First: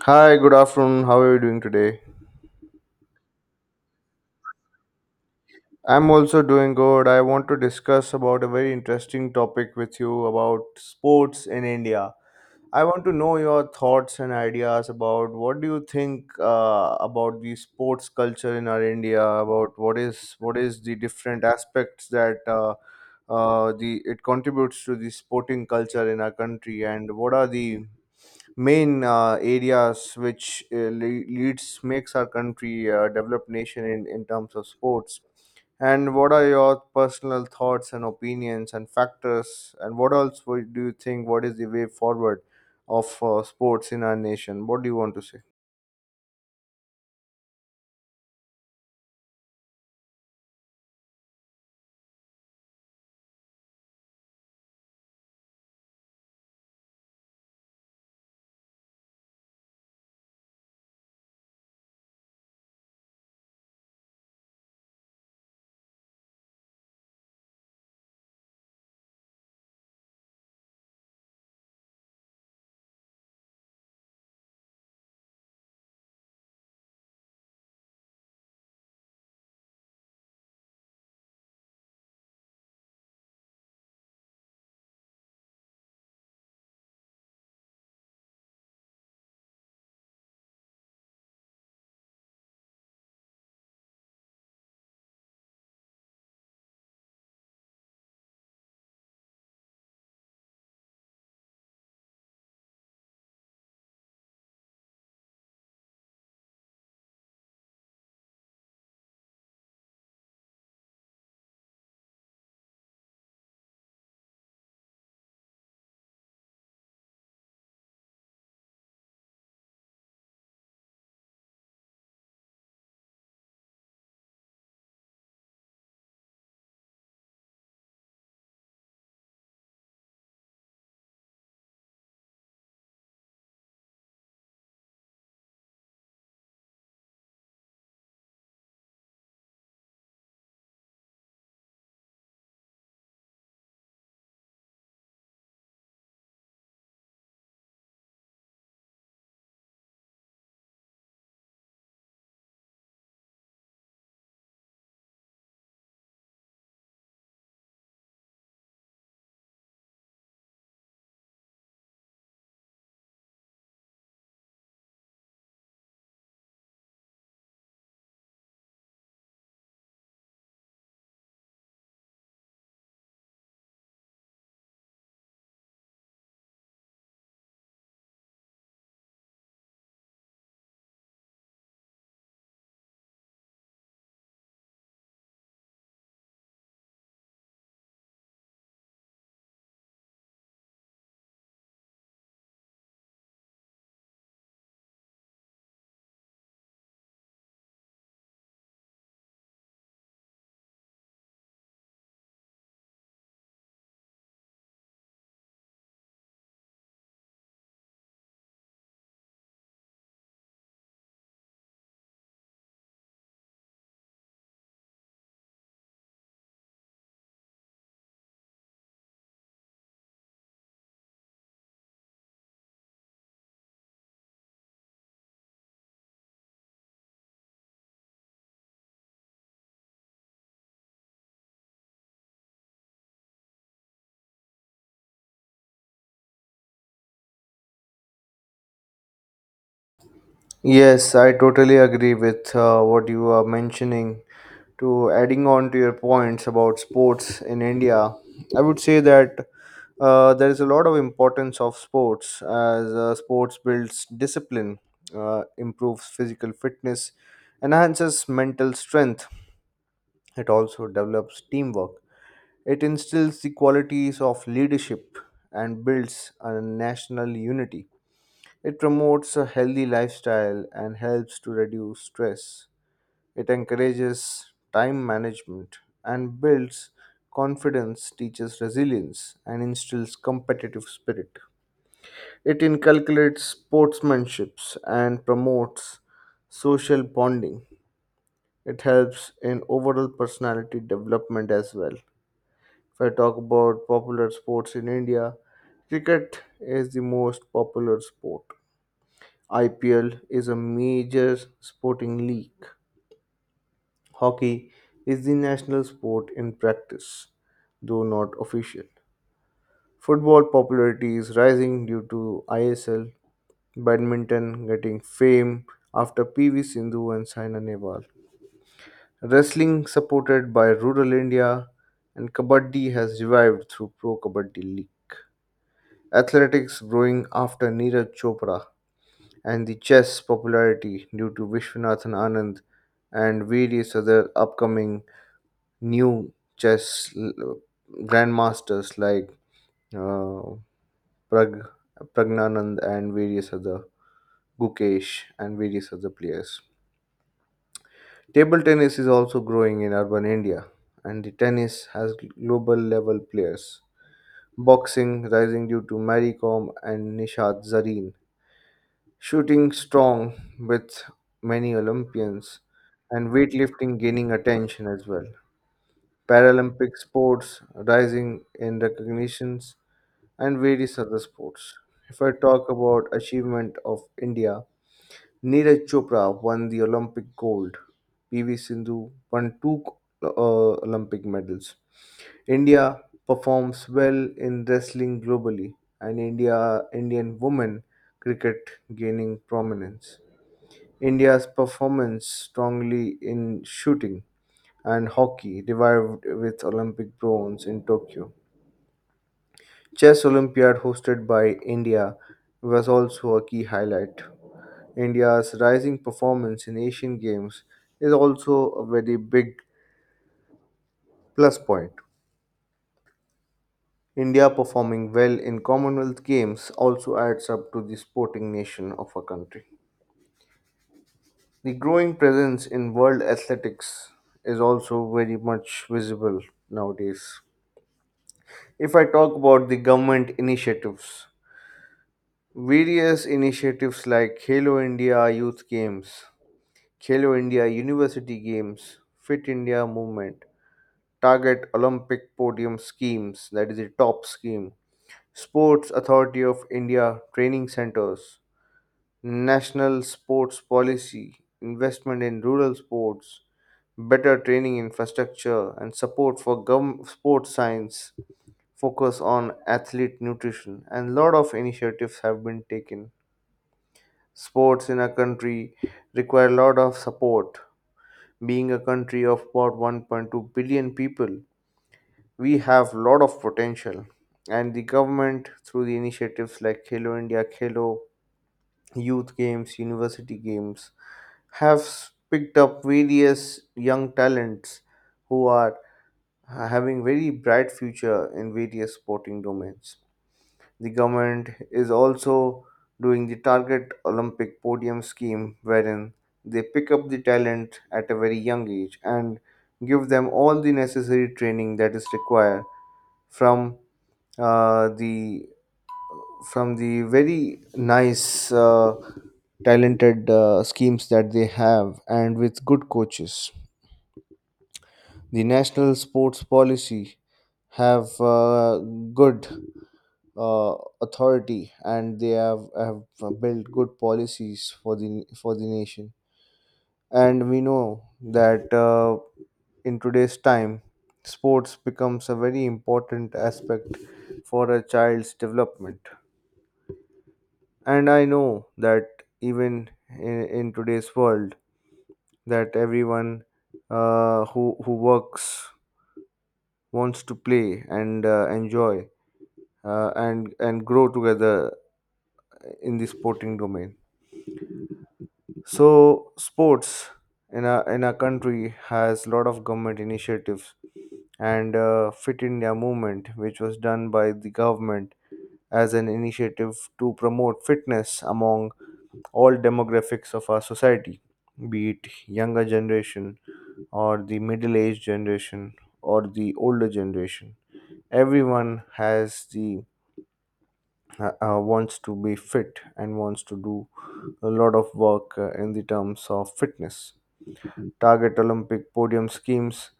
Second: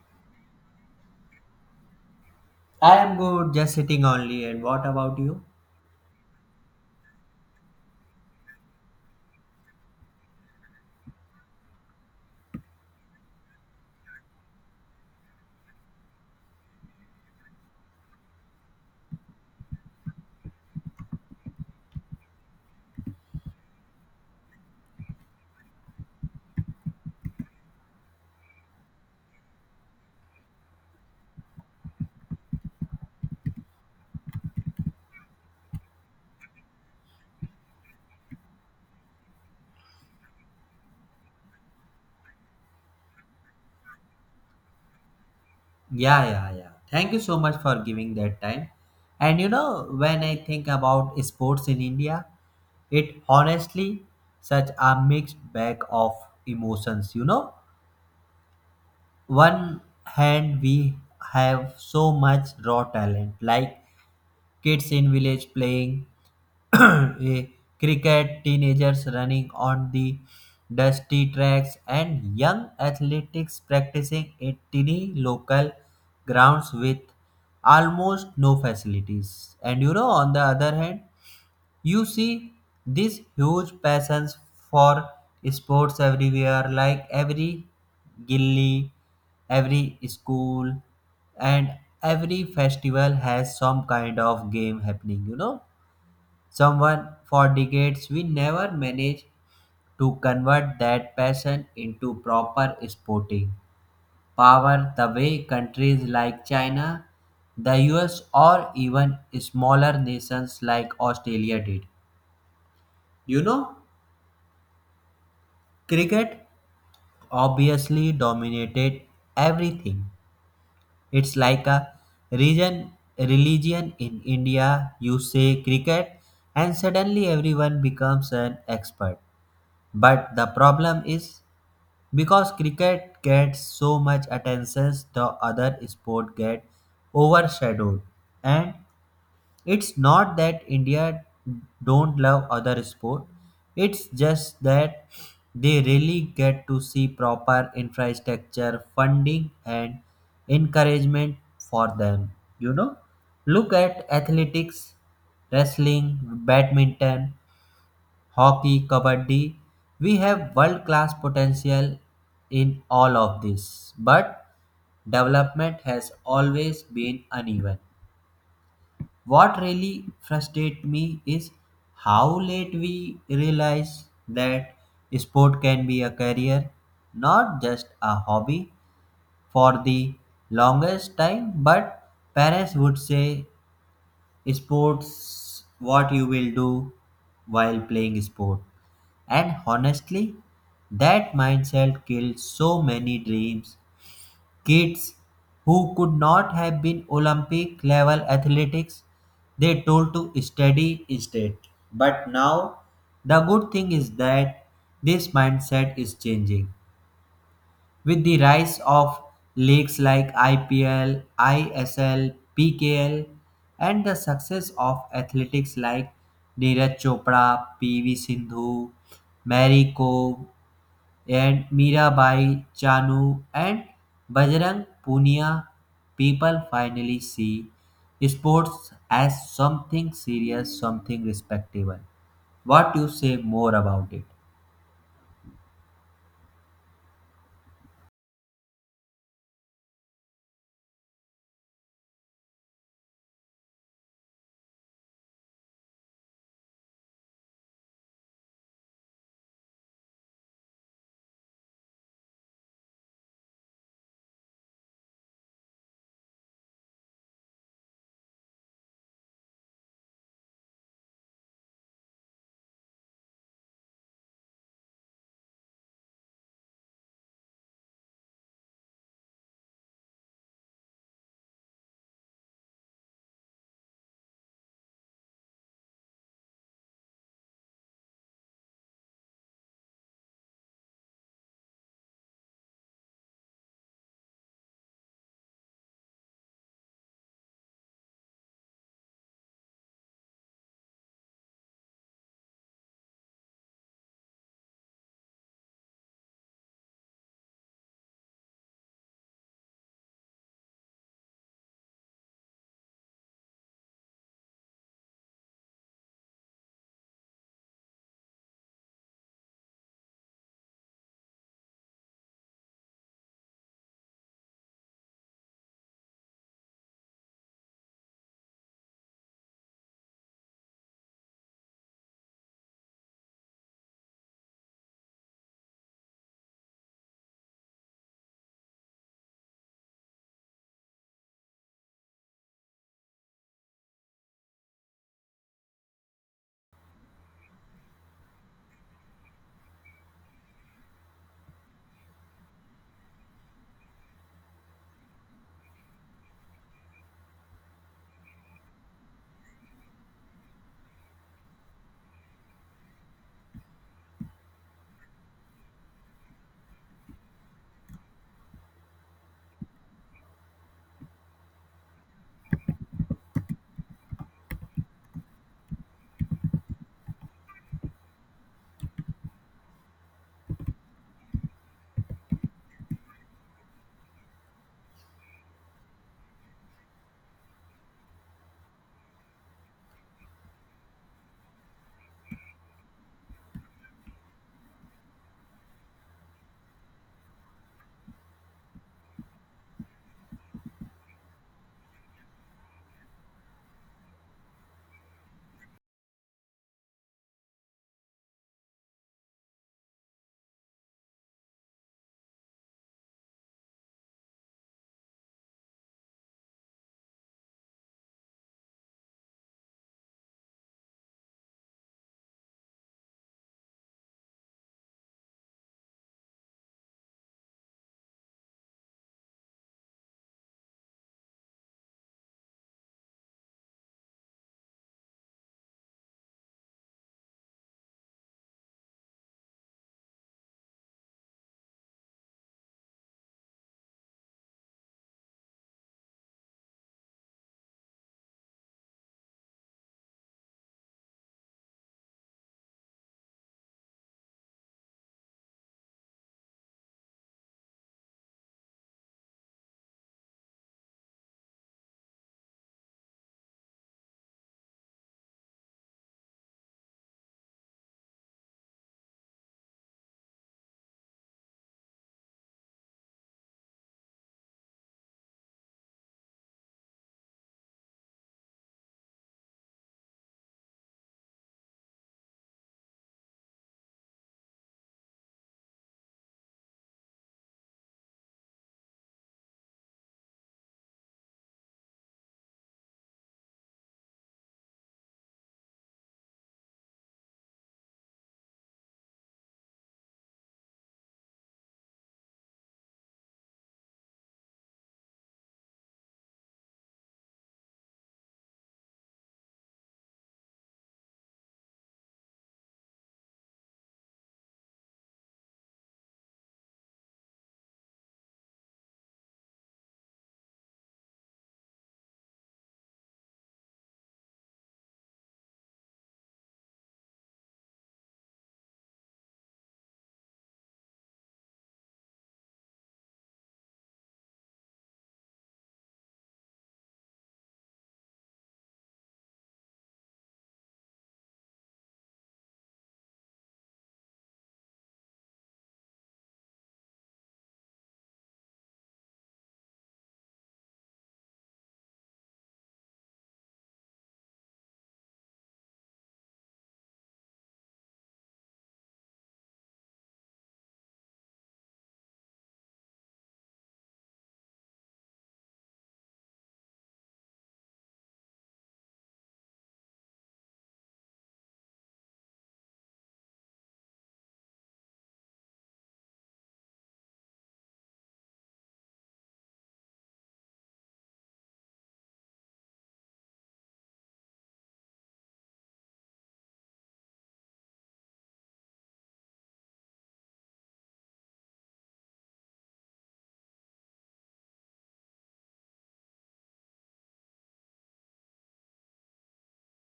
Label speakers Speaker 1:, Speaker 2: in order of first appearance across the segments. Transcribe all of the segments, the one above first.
Speaker 1: Hi, good afternoon. How are you doing today?
Speaker 2: I am good, just sitting only. And what about you?
Speaker 1: I'm also doing good. I want to discuss about a very interesting topic with you about sports in India. I want to know your thoughts and ideas about what do you think about the sports culture in our India, about what is the different aspects that the it contributes to the sporting culture in our country, and what are the main areas which leads makes our country a developed nation in terms of sports, and what are your personal thoughts and opinions and factors and what else do you think what is the way forward of sports in our nation. What do you want to say?
Speaker 2: Yeah, yeah, yeah. Thank you so much for giving that time. And when I think about sports in India, it honestly such a mixed bag of emotions. One hand we have so much raw talent, like kids in village playing eh, cricket, teenagers running on the dusty tracks, and young athletics practicing at tiny local grounds with almost no facilities. And on the other hand, you see these huge passions for sports everywhere, like every gilly, every school, and every festival has some kind of game happening. Someone for decades we never managed to convert that passion into proper sporting power the way countries like China, the US, or even smaller nations like Australia did. You know, Cricket obviously dominated everything. It's like a region religion in India. You say cricket and suddenly everyone becomes an expert. But the problem is because cricket gets so much attention, the other sport get overshadowed, and it's not that India don't love other sport. It's just that they really get to see proper infrastructure, funding and encouragement for them. You know, look at athletics, wrestling, badminton, hockey, kabaddi. We have world class potential in all of this, but development has always been uneven. What really frustrates me is how late we realize that sport can be a career, not just a hobby. For the longest time, but parents would say sports what you will do while playing sport. And honestly, that mindset killed so many dreams. Kids who could not have been Olympic level athletics, they told to study instead. But now, the good thing is that this mindset is changing. With the rise of leagues like IPL, ISL, PKL, and the success of athletics like Neeraj Chopra, PV Sindhu, Mary Kom, and Mirabai Chanu and Bajrang Punia, people finally see sports as something serious, something respectable. What you say more about it?
Speaker 1: Yes, I totally agree with what you are mentioning. To adding on to your points about sports in India, I would say that there is a lot of importance of sports as sports builds discipline, improves physical fitness, enhances mental strength. It also develops teamwork. It instills the qualities of leadership and builds a national unity. It promotes a healthy lifestyle and helps to reduce stress. It encourages time management and builds confidence, teaches resilience, and instills competitive spirit. It inculcates sportsmanship and promotes social bonding. It helps in overall personality development as well. If I talk about popular sports in India, cricket is the most popular sport. IPL is a major sporting league. Hockey is the national sport in practice, though not official. Football popularity is rising due to ISL, badminton getting fame after PV Sindhu and Saina Nehwal. Wrestling supported by rural India, and kabaddi has revived through Pro Kabaddi League. Athletics growing after Neeraj Chopra, and the chess popularity due to Vishwanathan Anand and various other upcoming new grandmasters like uh, Prag, Pragnanand and various other Gukesh and various other players. Table tennis is also growing in urban India, and the tennis has global level players. Boxing rising due to Mary Kom and Nishat Zareen, shooting strong with many Olympians, and weightlifting gaining attention as well. Paralympic sports rising in recognitions and various other sports. If I talk about achievement of India, Neeraj Chopra won the Olympic gold. PV Sindhu won two uh, Olympic medals. India performs well in wrestling globally, and Indian women cricket gaining prominence. India's performance strongly in shooting, and hockey revived with Olympic bronze in Tokyo. Chess Olympiad hosted by India was also a key highlight. India's rising performance in Asian Games is also a very big plus point. India performing well in Commonwealth Games also adds up to the sporting nation of a country. The growing presence in world athletics is also very much visible nowadays. If I talk about the government initiatives, various initiatives like Halo India Youth Games, Halo India University Games, Fit India Movement, Target Olympic Podium Schemes, that is the top scheme, Sports Authority of India Training Centers, national sports policy, investment in rural sports, better training infrastructure, and support for sports science, focus on athlete nutrition, and lot of initiatives have been taken. Sports in a country require a lot of support. Being a country of about 1.2 billion people, we have lot of potential. And the government, through the initiatives like Khelo India, Khelo, youth games, university games, picked up various young talents who are having very bright future in various sporting domains. The government is also doing the Target Olympic Podium scheme, wherein they pick up the talent at a very young age and give them all the necessary training that is required from the from the very nice, talented schemes that they have, and with good coaches. The national sports policy have good uh, authority, and they have built good policies for the nation. And we know that in today's time, sports becomes a very important aspect for a child's development. And I know that even in today's world, that everyone who works wants to play and enjoy and grow together in the sporting domain. So sports in our country has lot of government initiatives and Fit India Movement, which was done by the government as an initiative to promote fitness among all demographics of our society, be it younger generation or the middle aged generation or the older generation. Everyone has the wants to be fit and wants to do a lot of work in the terms of fitness. Target Olympic podium schemes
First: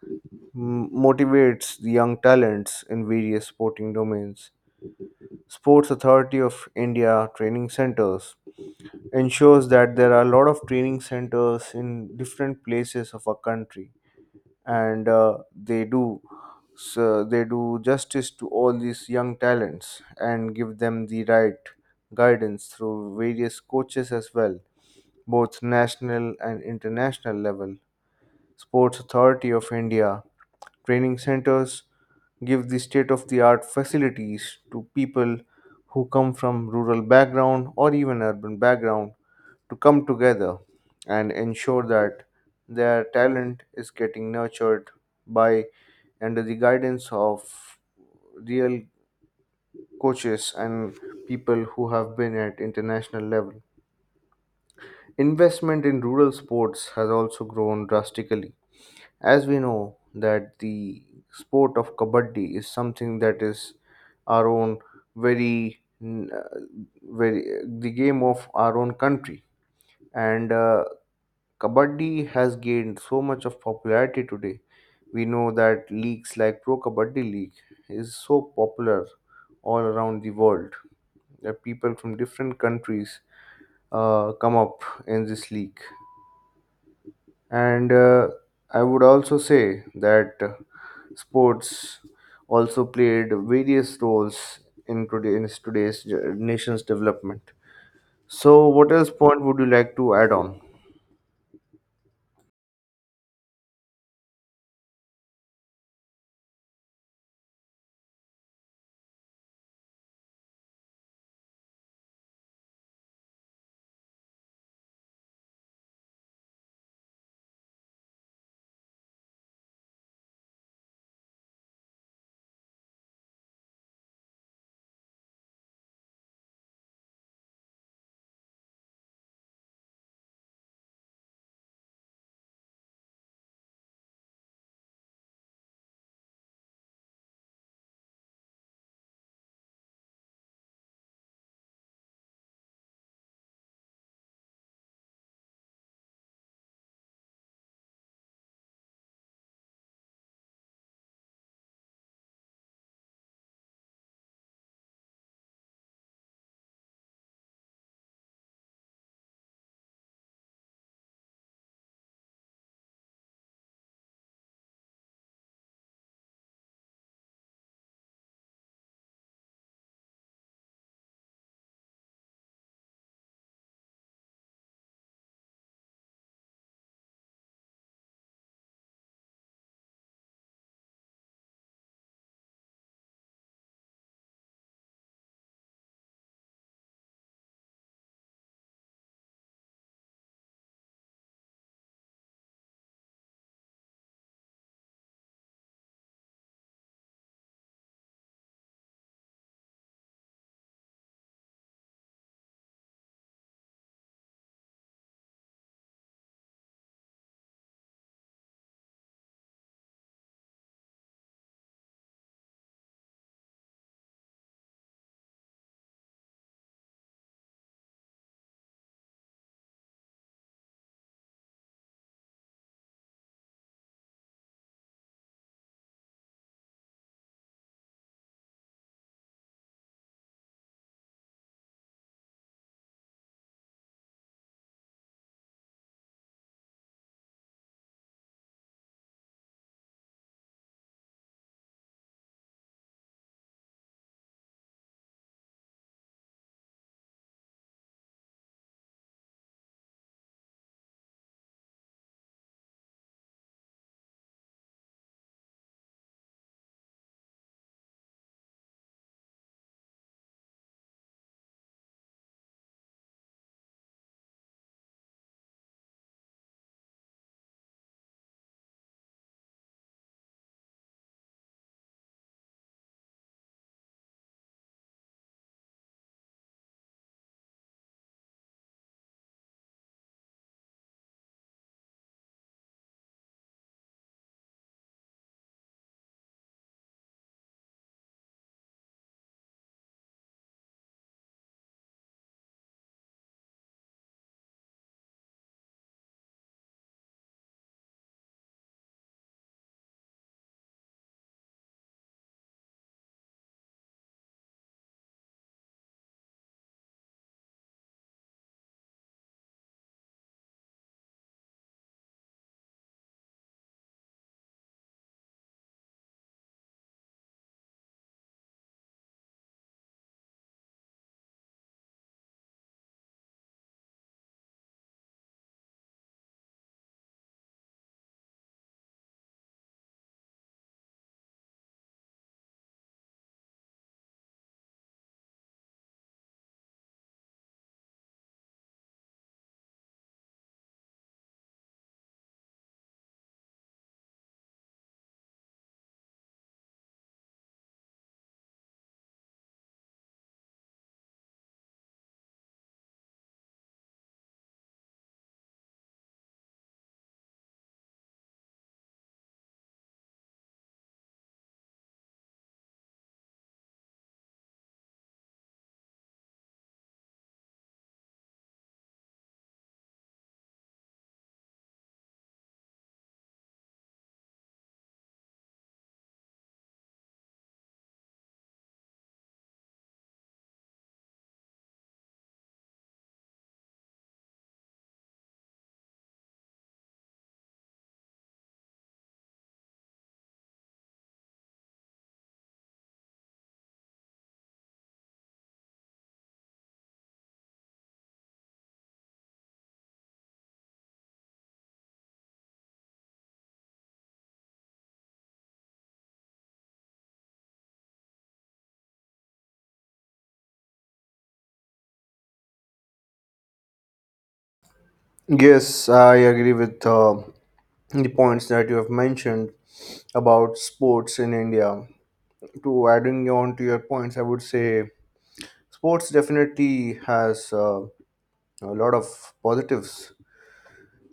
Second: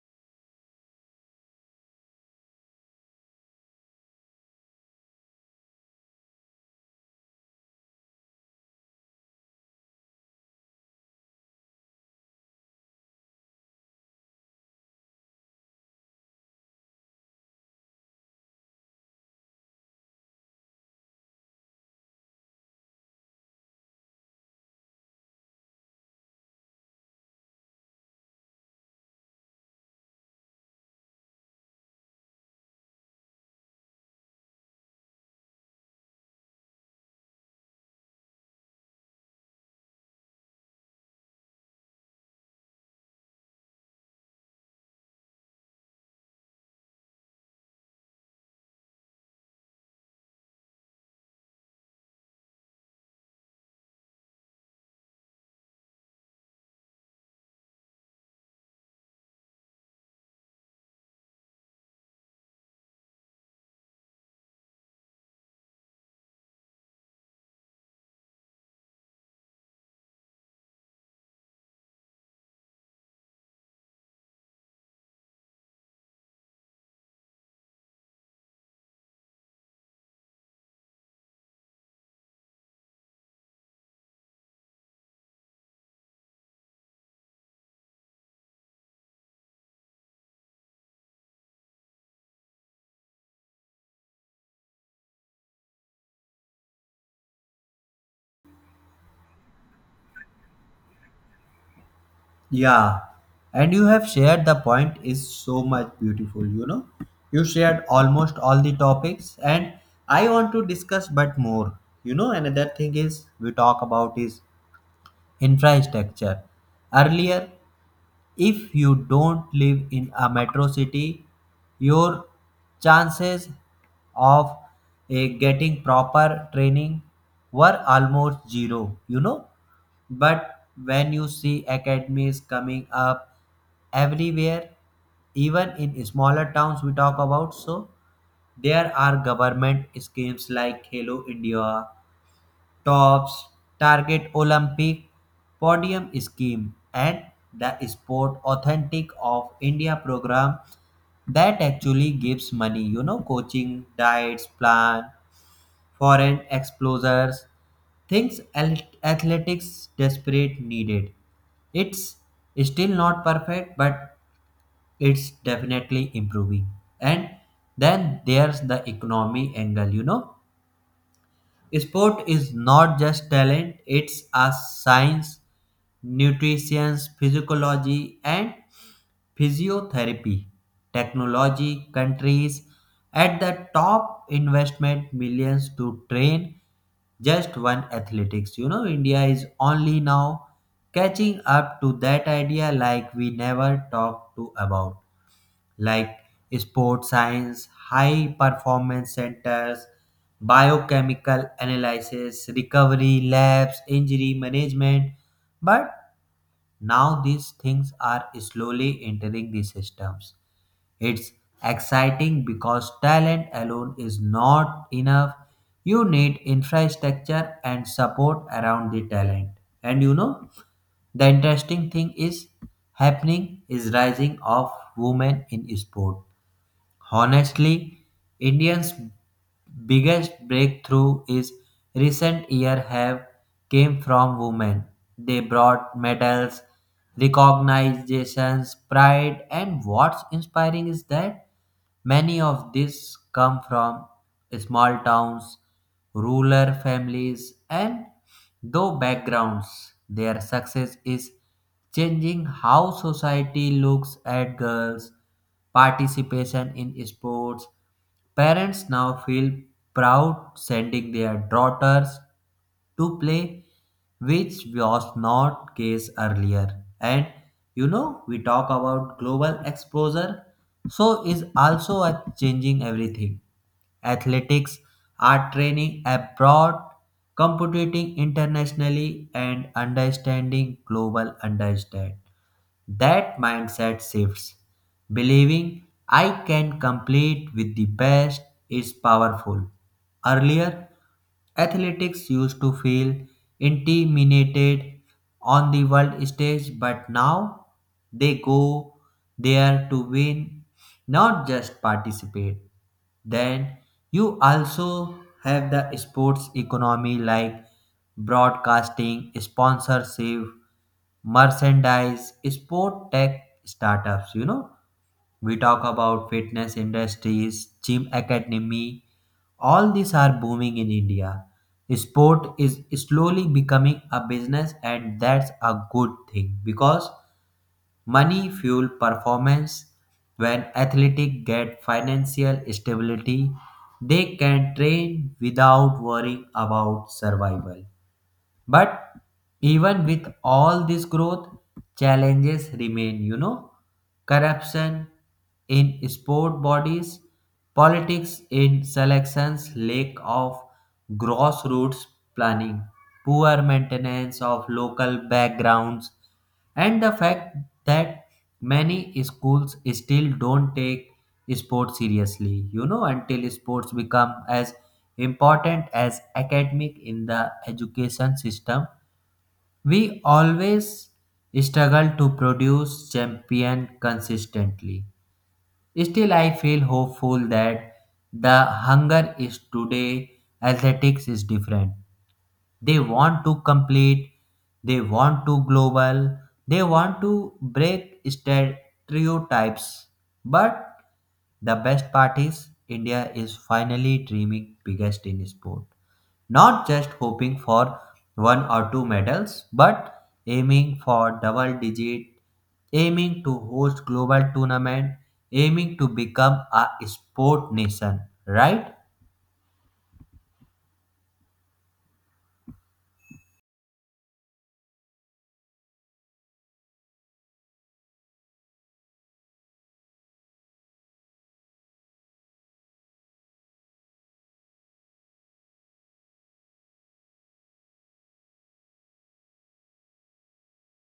Speaker 1: motivates the young talents in various sporting domains. Sports Authority of India training centers ensures that there are a lot of training centers in different places of our country, and they do justice to all these young talents and give them the right guidance through various coaches as well, both national and international level. Sports Authority of India training centers give the state of the art facilities to people who come from rural background or even urban background to come together and ensure that their talent is getting nurtured by under the guidance of real coaches and people who have been at international level. Investment in rural sports has also grown drastically. As we know that the sport of kabaddi is something that is our own very n- uh, very the game of our own country, and Kabaddi has gained so much of popularity today. We know that leagues like Pro Kabaddi League is so popular all around the world that people from different countries come up in this league. And I would also say that sports also played various roles in today's nation's development. So, what else point would you like to add on?
Speaker 2: Yeah, and you have shared the point is so much beautiful, you know. You shared almost all the topics, and I want to discuss but more. Another thing is we talk about is infrastructure. Earlier, if you don't live in a metro city, your chances of getting proper training were almost zero. But when you see academies coming up everywhere, even in smaller towns we talk about, so there are government schemes like Hello India tops, target Olympic podium scheme, and the sport authentic of India program that actually gives money, coaching, diets, plan, foreign explorers, things al- athletics desperate needed. It's still not perfect, but it's definitely improving. And then there's the economy angle. Sport is not just talent, it's a science, nutrition, physiology, and physiotherapy. Technology, countries at the top investment millions to train just one athletics. India is only now catching up to that idea like we never talked to about like sports science, high performance centers, biochemical analysis, recovery labs, injury management. But now these things are slowly entering the systems. It's exciting because talent alone is not enough. You need infrastructure and support around the talent. And the interesting thing is happening is rising of women in sport. Honestly, Indians' biggest breakthrough is recent year have came from women. They brought medals, recognitions, pride, and what's inspiring is that many of these come from small towns, rural families, and though backgrounds. Their success is changing how society looks at girls participation in sports. Parents now feel proud sending their daughters to play, which was not case earlier. And we talk about global exposure, so is also a changing everything. Athletics are training abroad, competing internationally, and understanding global understand. That mindset shifts. Believing I can compete with the best is powerful. Earlier, athletics used to feel intimidated on the world stage, but now they go there to win, not just participate. Then you also have the sports economy like broadcasting, sponsorship, merchandise, sport tech startups. We talk about fitness industries, gym academy. All these are booming in India. Sport is slowly becoming a business, and that's a good thing because money fuel performance. When athletes get financial stability, they can train without worrying about survival. But even with all this growth, challenges remain, corruption in sport bodies, politics in selections, lack of grassroots planning, poor maintenance of local backgrounds, and the fact that many schools still don't take sports seriously. Until sports become as important as academic in the education system, we always struggle to produce champion consistently. Still, I feel hopeful that the hunger is today athletics is different. They want to complete, they want to global, they want to break stereotypes. But the best part is India is finally dreaming biggest in sport. Not just hoping for one or two medals, but aiming for double digit, aiming to host global tournament, aiming to become a sport nation, right?
Speaker 1: Yes, I agree with the points that you have mentioned about sports in India. To adding on to your points, I would say sports definitely has a lot of positives.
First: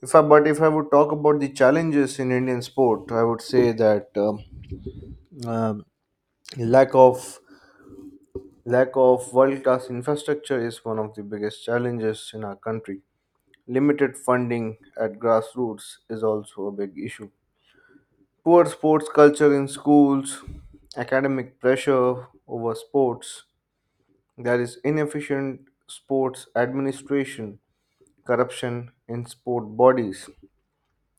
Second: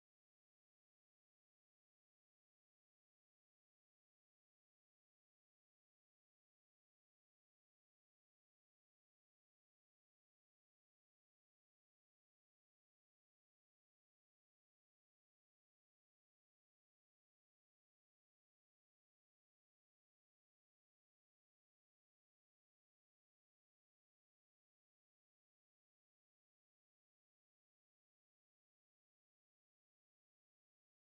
Speaker 1: If I, but if I would talk about the challenges in Indian sport, I would say that um, lack of lack of world class infrastructure is one of the biggest challenges in our country. Limited funding at grassroots is also a big issue. Poor sports culture in schools, academic pressure over sports, there is inefficient sports administration, corruption in sport bodies,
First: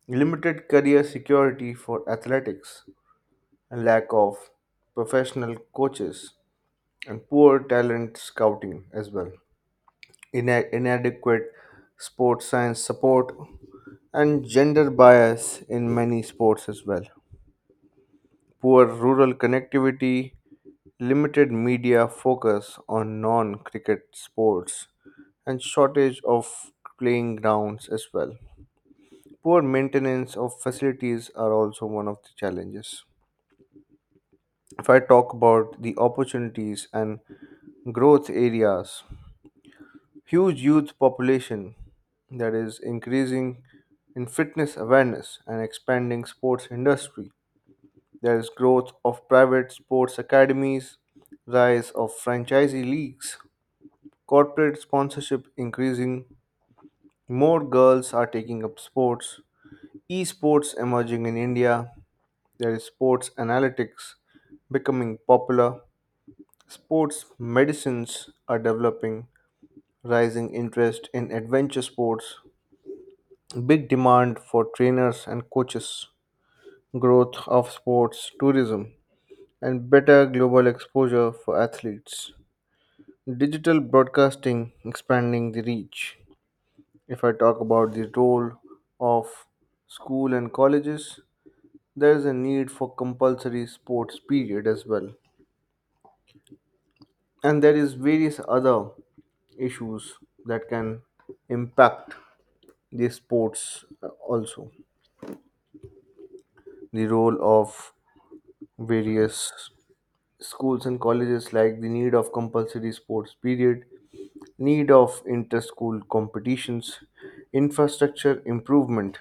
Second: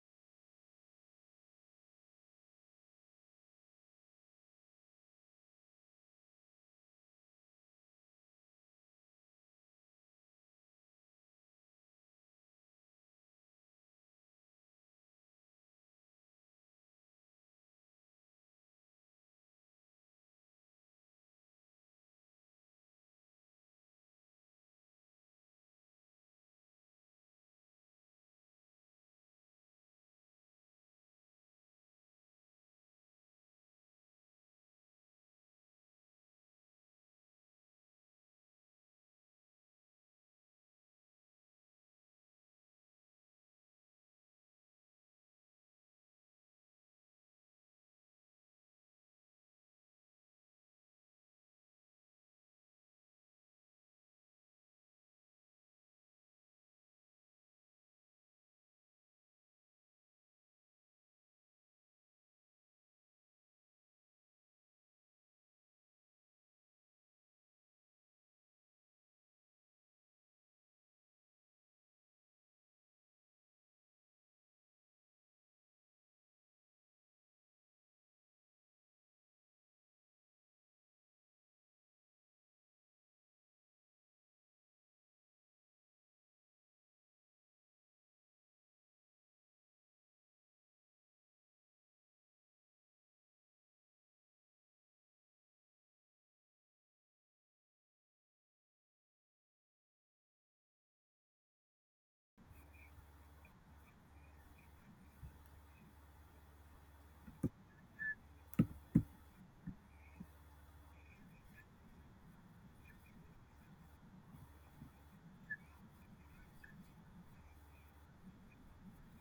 Speaker 1: limited career security for athletics, a lack of professional coaches, and poor talent scouting as well. Inadequate sports science support, and gender bias in many sports as well. Poor rural connectivity, limited media focus on non cricket sports, and shortage of playing grounds as well. Poor maintenance of facilities are also one of the challenges. If I talk about the opportunities and growth areas, huge youth population that is increasing in fitness awareness and expanding sports industry. There is growth of private sports academies, rise of franchisee leagues, corporate sponsorship increasing, more girls are taking up sports, esports emerging in India, there is sports analytics becoming popular, sports medicines are developing, rising interest in adventure sports, big demand for trainers and coaches, growth of sports tourism, and better global exposure for athletes. Digital broadcasting expanding the reach. If I talk about the role of school and colleges, there is a need for compulsory sports period as well. And there is various other issues that can impact the sports also. The role of various schools and colleges like the need of compulsory sports period, need of inter-school competitions, infrastructure improvement,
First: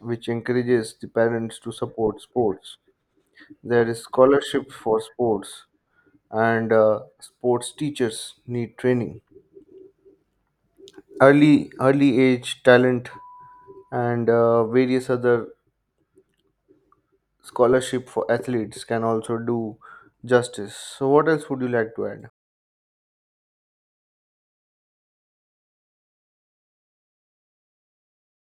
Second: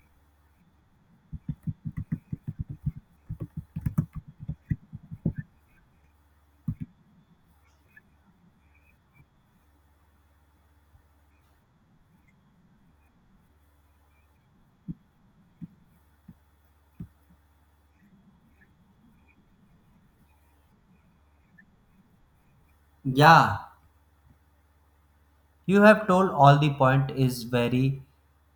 Speaker 1: which encourages the parents to support sports. There is scholarship for sports, and sports teachers need training. Early age talent and various other scholarship for athletes can also do justice. So, what else would you like to add?
Speaker 2: Yeah, you have told all the point is very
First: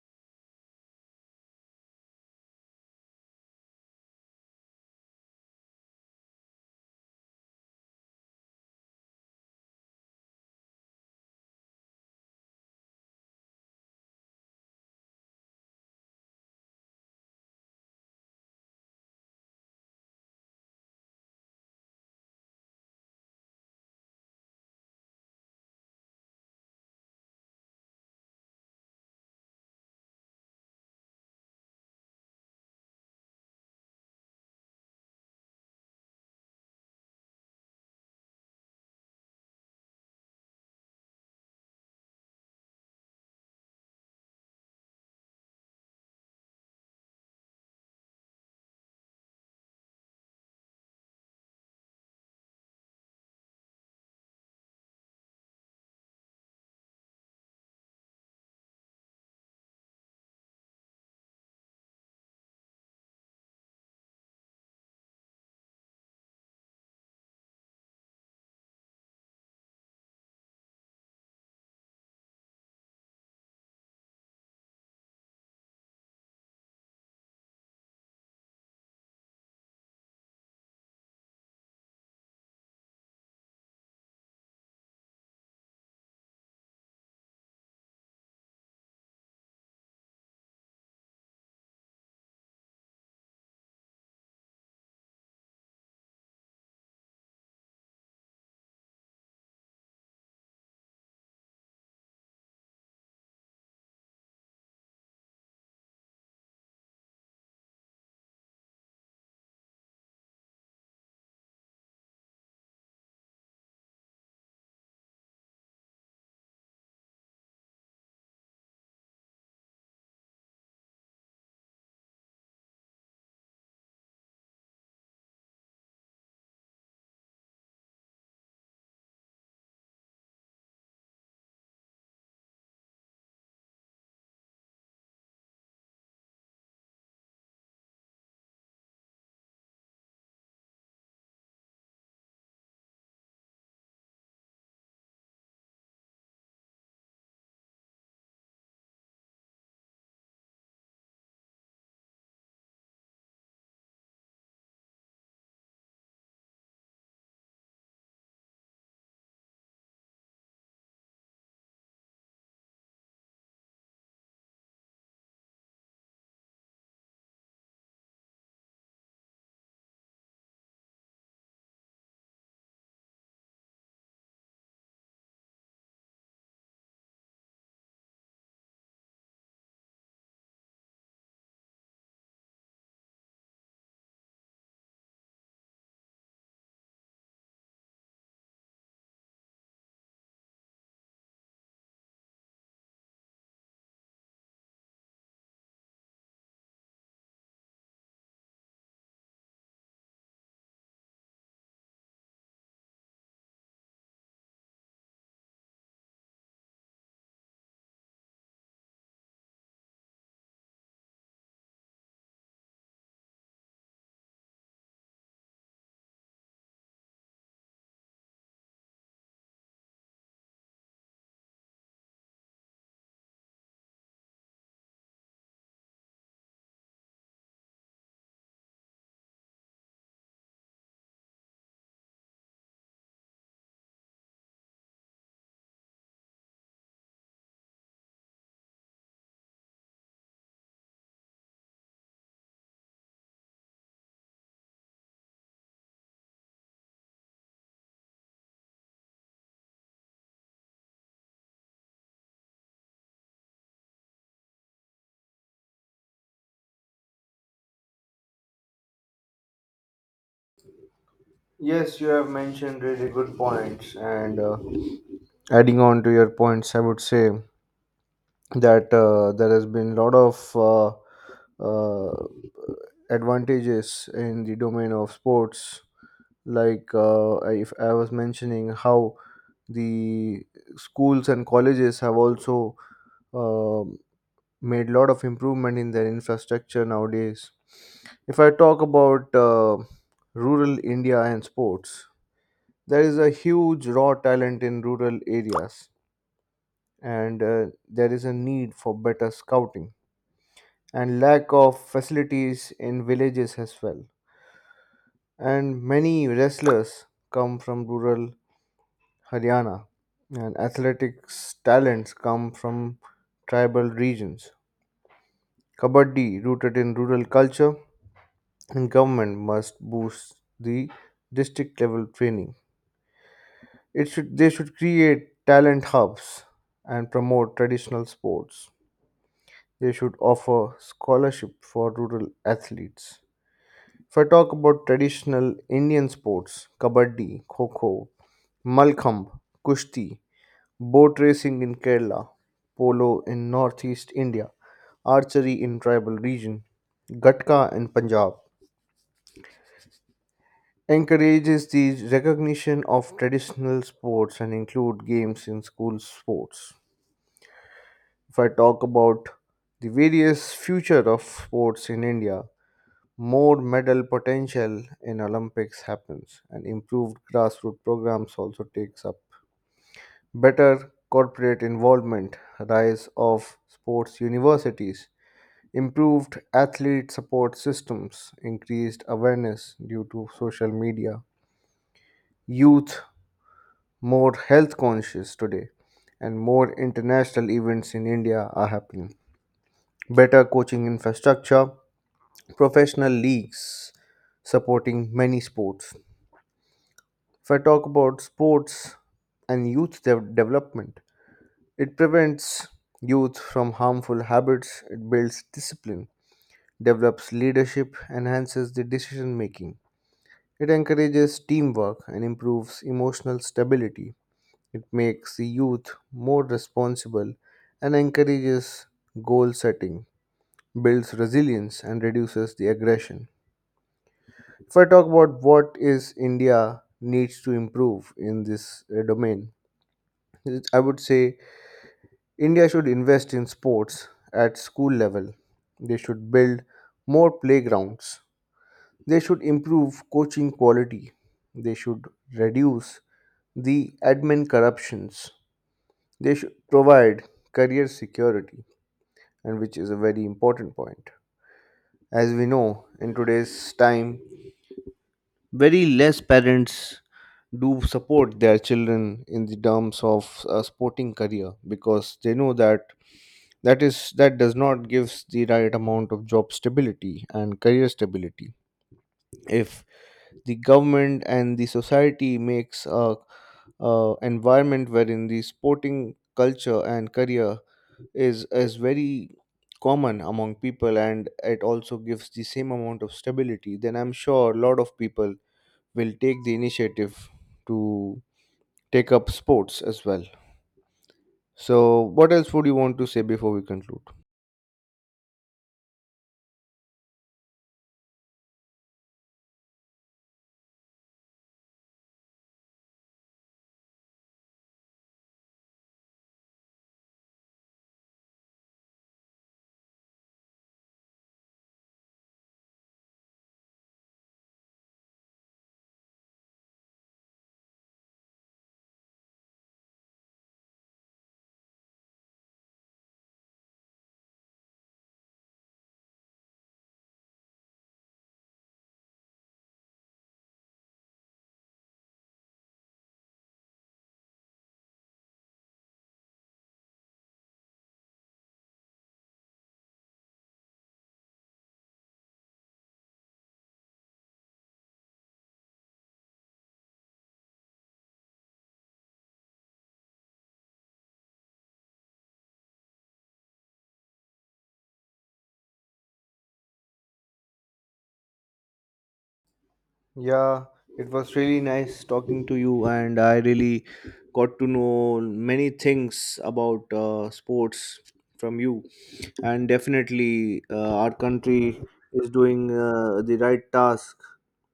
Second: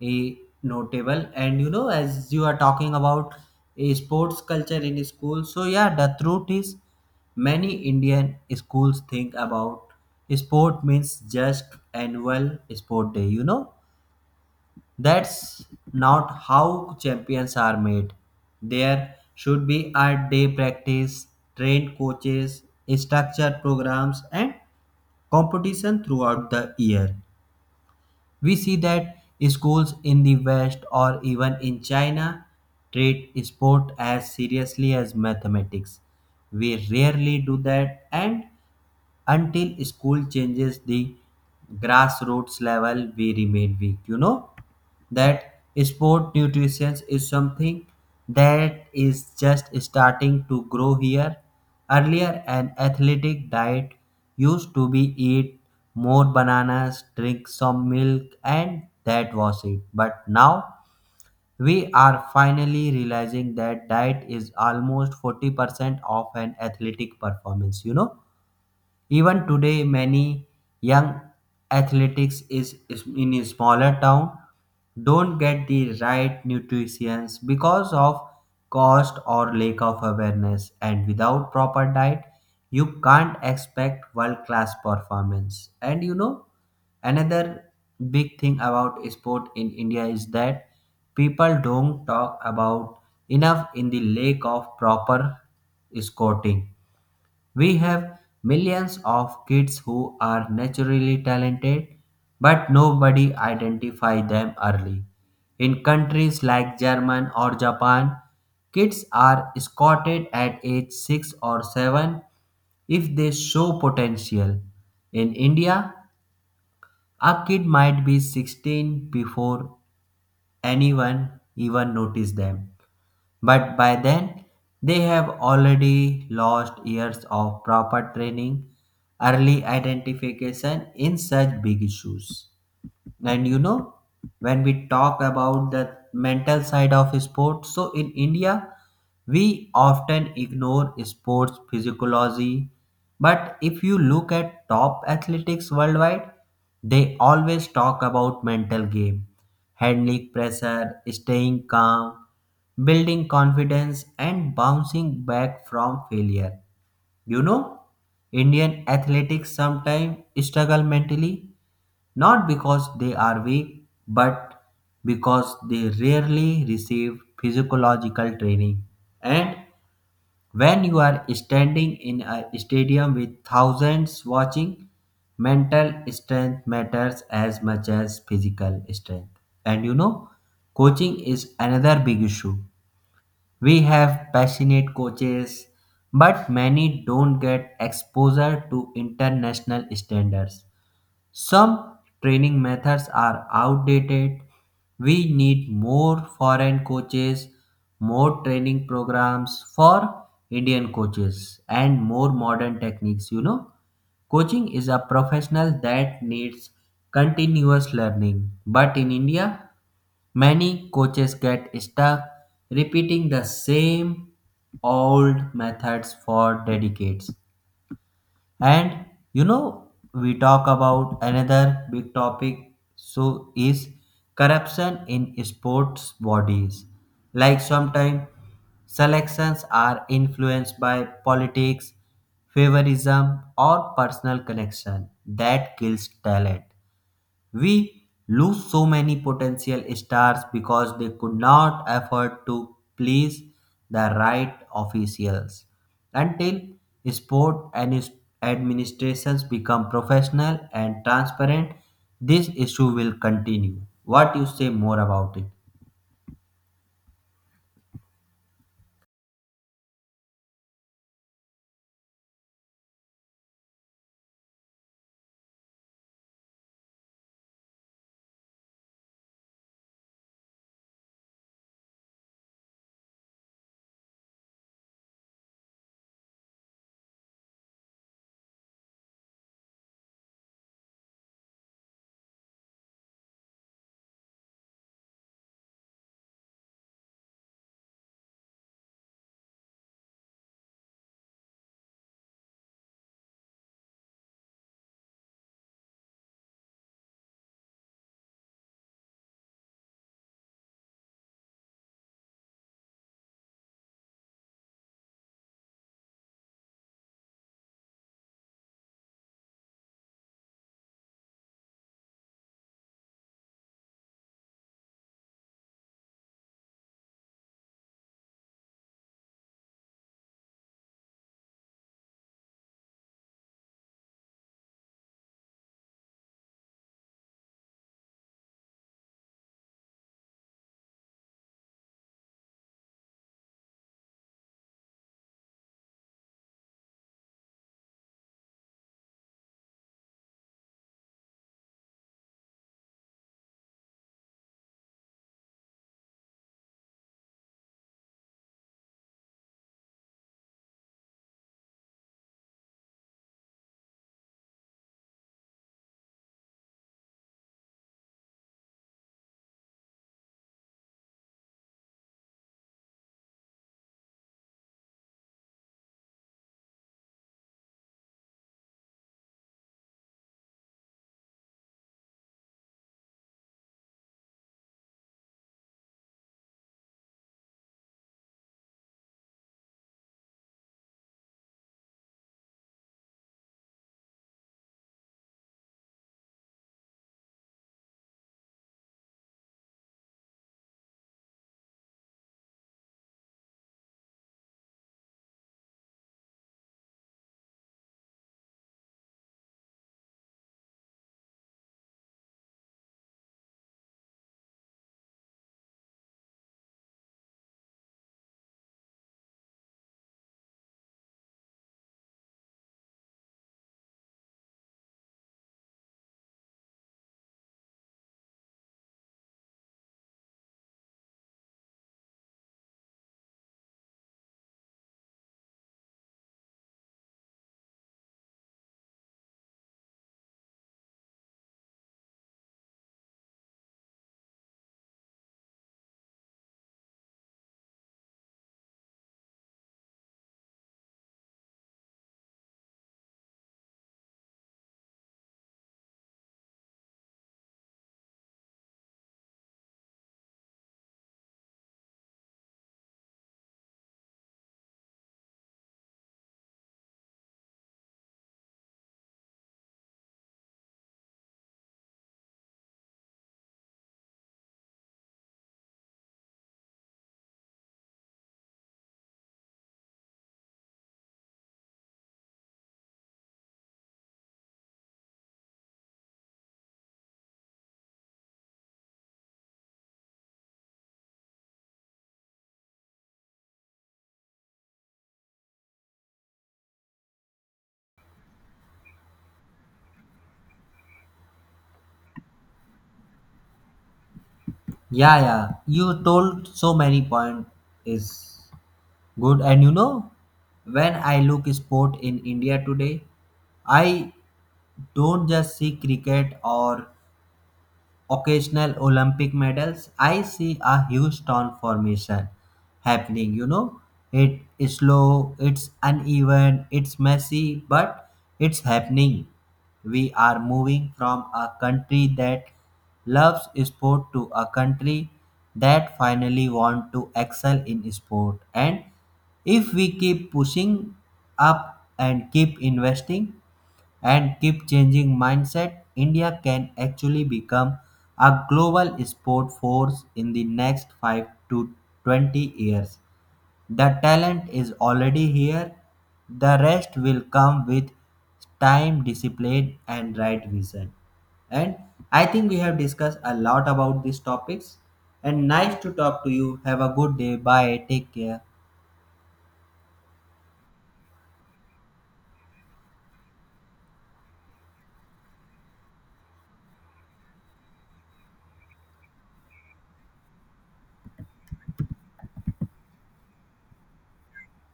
Speaker 2: eh, notable, and as you are talking about a sports culture in school, so yeah, the truth is many Indian schools think about sport means just annual sport day. That's not how champions are made. There should be art day practice, trained coaches, structured programs and competition throughout the year. We see that schools in the West or even in China treat sport as seriously as mathematics. We rarely do that, and until school changes the grassroots level, we remain weak. You know that sport nutrition is something that is just starting to grow here. Earlier, an athletic diet used to be eat more bananas, drink some milk, and that was it. But now we are finally realizing that diet is almost 40% of an athletic performance, even today, many young athletics is in a smaller town don't get the right nutrition because of cost or lack of awareness, and without proper diet you can't expect world class performance. And another big thing about sport in India is that people don't talk about enough in the lack of proper scouting. We have millions of kids who are naturally talented, but nobody identify them early. In countries like Germany or Japan, kids are scouted at age 6 or 7 if they show potential. In India, a kid might be 16 before anyone even notices them. But by then, they have already lost years of proper training, early identification in such big issues. And when we talk about the mental side of sports, so in India, we often ignore sports physiology. But if you look at top athletics worldwide, they always talk about mental game, handling pressure, staying calm, building confidence, and bouncing back from failure. You know, Indian athletics sometimes struggle mentally not because they are weak, but because they rarely receive physiological training. And when you are standing in a stadium with thousands watching, mental strength matters as much as physical strength. And coaching is another big issue. We have passionate coaches, but many don't get exposure to international standards. Some training methods are outdated. We need more foreign coaches, more training programs for Indian coaches, and more modern techniques. Coaching is a professional that needs continuous learning. But in India, many coaches get stuck repeating the same old methods for decades. And we talk about another big topic so is corruption in sports bodies. Like sometimes selections are influenced by politics, favorism or personal connection that kills talent. We lose so many potential stars because they could not afford to please the right officials. Until sport and administrations become professional and transparent, this issue will continue. What you say more about it?
Speaker 1: Yes, you have mentioned really good points, and adding on to your points, I would say that there has been a lot of uh, advantages in the domain of sports like if I was mentioning how the schools and colleges have also um made lot of improvement in their infrastructure nowadays. If I talk about rural India and sports, there is a huge raw talent in rural areas, and there is a need for better scouting and lack of facilities in villages as well. And many wrestlers come from rural Haryana, and athletics talents come from tribal regions. Kabaddi, rooted in rural culture, and government must boost the district level training. It should They should create talent hubs and promote traditional sports. They should offer scholarship for rural athletes. If I talk about traditional Indian sports, kabaddi, kho kho, malkham, kushti, boat racing in Kerala, polo in northeast India, archery in tribal region, gatka in Punjab, encourages the recognition of traditional sports and include games in school sports. If I talk about the various future of sports in India, more medal potential in Olympics happens and improved grassroots programs also takes up better corporate involvement, rise of sports universities, improved athlete support systems, increased awareness due to social media, youth more health conscious today, and more international events in India are happening. Better coaching infrastructure, professional leagues supporting many sports. If I talk about sports and development, it prevents youth from harmful habits, it builds discipline, develops leadership, enhances the decision making. It encourages teamwork and improves emotional stability. It makes the youth more responsible and encourages goal setting, builds resilience, and reduces the aggression. If I talk about what is India needs to improve in this domain, I would say India should invest in sports at school level. They should build more playgrounds. They should improve coaching quality. They should reduce the admin corruptions. They should provide career security, and which is a very important point. As we know, in today's time, very less parents do support their children in the terms of a sporting career because they know that that is that does not gives the right amount of job stability and career stability. If the government and the society makes a environment wherein the sporting culture and career is very common among people and it also gives the same amount of stability, then I'm sure a lot of people will take the initiative to take up sports as well. So what else would you want to say before we conclude?
Speaker 2: Yeah, yeah. You told so many point is good, and when I look sport in India today, I don't just see cricket or occasional Olympic medals, I see a huge transformation happening. It is slow, it's uneven, it's messy, but it's happening. We are moving from a country that loves sport to a country that finally want to excel in sport. And if we keep pushing up, and keep investing, and keep changing mindset, India can actually become a global sport force in the next 5 to 20 years. The talent is already here, the rest will come with time, discipline, and right vision. And I think we have discussed a lot about these topics. And nice to talk to you. Have a good day. Bye. Take care.
Speaker 1: Yeah, it was really nice talking to you, and I really got to know many things about sports from you. And definitely, our country is doing the right task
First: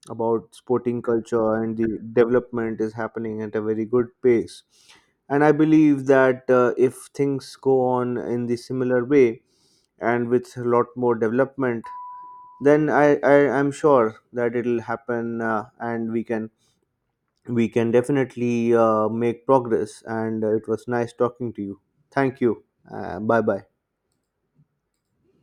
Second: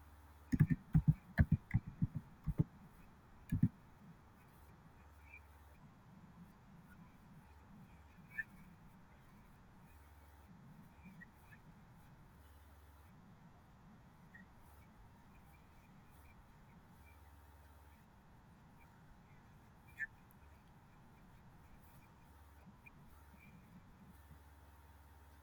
Speaker 1: about sporting culture, and the development is happening at a very good pace. And I believe that if things go on in the similar way and with a lot more development, then I'm sure that it'll happen and we can definitely make progress. And it was nice talking to you. Thank you. Bye bye.